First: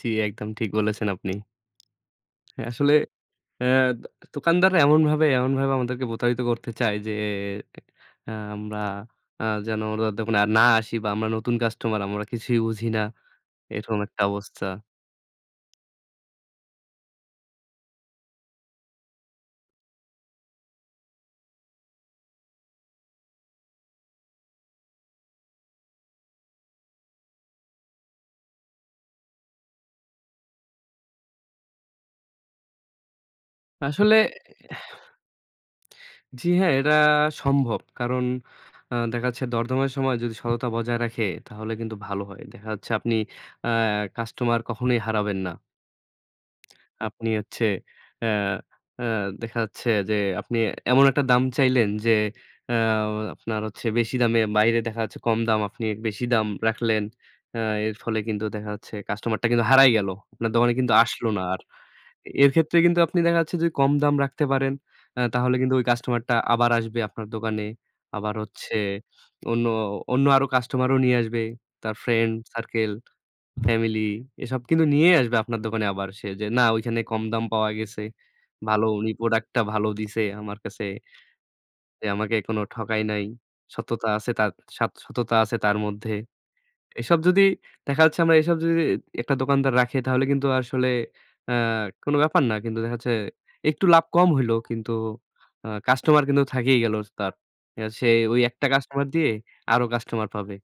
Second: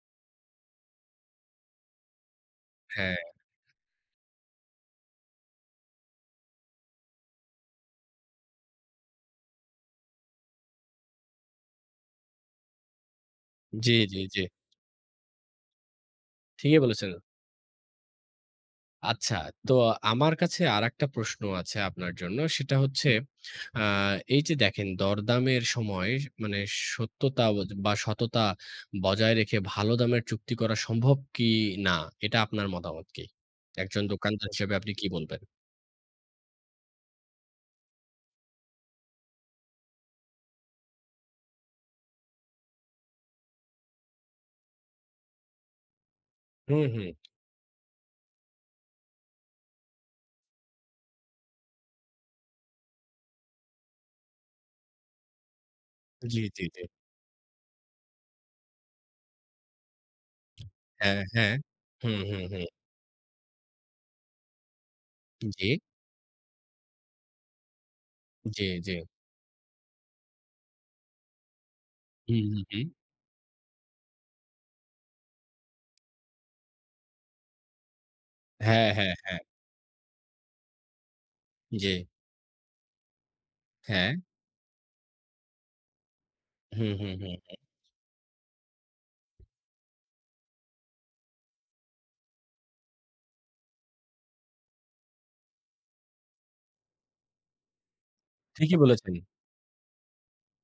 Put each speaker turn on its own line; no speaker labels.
জি, একদম ঠিক বলেছেন আপনি। হ্যাঁ আসলে
হ্যাঁ।
এ দ দোকানদাররা এমনভাবে, এমনভাবে আমাদেরকে প্রতারিত করতে চায় যে আমরা যেন উনাদের দোকানে আর না আসি বা আমরা নতুন কাস্টমার আমরা কিছুই বুঝি না।
জি,
এরকম
জি,
একটা
জি।
অবস্থা।
ঠিকই বলেছেন। আচ্ছা। তো আমার কাছে আরেকটা প্রশ্ন আছে আপনার জন্য। সেটা হচ্ছে, আ এইযে দেখেন দরদামের সময় মানে সত্যতা বজ বা সততা বজায় রেখে ভালো দামের চুক্তি করা সম্ভব কি না? এটা আপনার মতামত কি? একজন
আসলে এ এহ
দোকানদার হিসেবে আপনি কি বলবেন?
জি হ্যাঁ, এটা সম্ভব। কারণ আ দেখা যাচ্ছে দরদামের সময় যদি সততা বজায় রাখে তাহলে কিন্তু ভালো হয়। দেখা যাচ্ছে আপনি আ কাস্টমার কখনোই হারাবেন না।
হুম, হুম।
আপনি হচ্ছে অ্যা অ্যা দেখা যাচ্ছে যে আপনি এমন একটা দাম চাইলেন যে অ্যা আপনার হচ্ছে বেশি দামে বাইরে দেখা যাচ্ছে কম দাম আপনি বেশি
জি,
দাম
জি, জি।
রাখলেন। অ্যা এর ফলে কিন্তু দেখা যাচ্ছে কাস্টমারটা কিন্তু হারাই গেল। আপনার দোকানে কিন্তু
হ্যাঁ,
আসলো না
হ্যাঁ।
আর।
হুম, হুম,
এর
হুম।
ক্ষেত্রে কিন্তু আপনি দেখা যাচ্ছে যদি কম দাম রাখতে পারেন আ তাহলে
জি।
কিন্তু ওই কাস্টমারটা আবার আসবে আপনার দোকানে। আবার
জি,
হচ্ছে
জি।
অন্য অন্য আরো কাস্টমারও নিয়ে আসবে। তার ফ্রেন্ড
হুম, হুম, হুম।
সার্কেল, ফ্যামিলি এসব কিন্তু নিয়েই আসবে আপনার দোকানে আবার সে যে না ঐখানে কম দাম পাওয়া গেছে। ভালো
হ্যাঁ,
উনি
হ্যাঁ, হ্যাঁ।
প্রোডাক্টটা ভালো দিছে আমার কাছে। এ
জি।
আমাকে এখনো ঠকায় নাই। সততা
হ্যাঁ।
আছে তার, সাত সততা আছে তার মধ্যে।
হুম, হুম,
এসব
হুম,
যদি
হুম।
দেখা যাচ্ছে আমরা এসব যদি একটা দোকানদার রাখে তাহলে কিন্তু আসলে অ্যা কোনো ব্যাপার না। কিন্তু দেখা যাচ্ছে একটু লাভ কম হইল কিন্তু আ কাস্টমার কিন্তু থাকেই গেল তার। সে ওই একটা
ঠিকই
কাস্টমার
বলেছেন।
দিয়ে আরো কাস্টমার পাবে।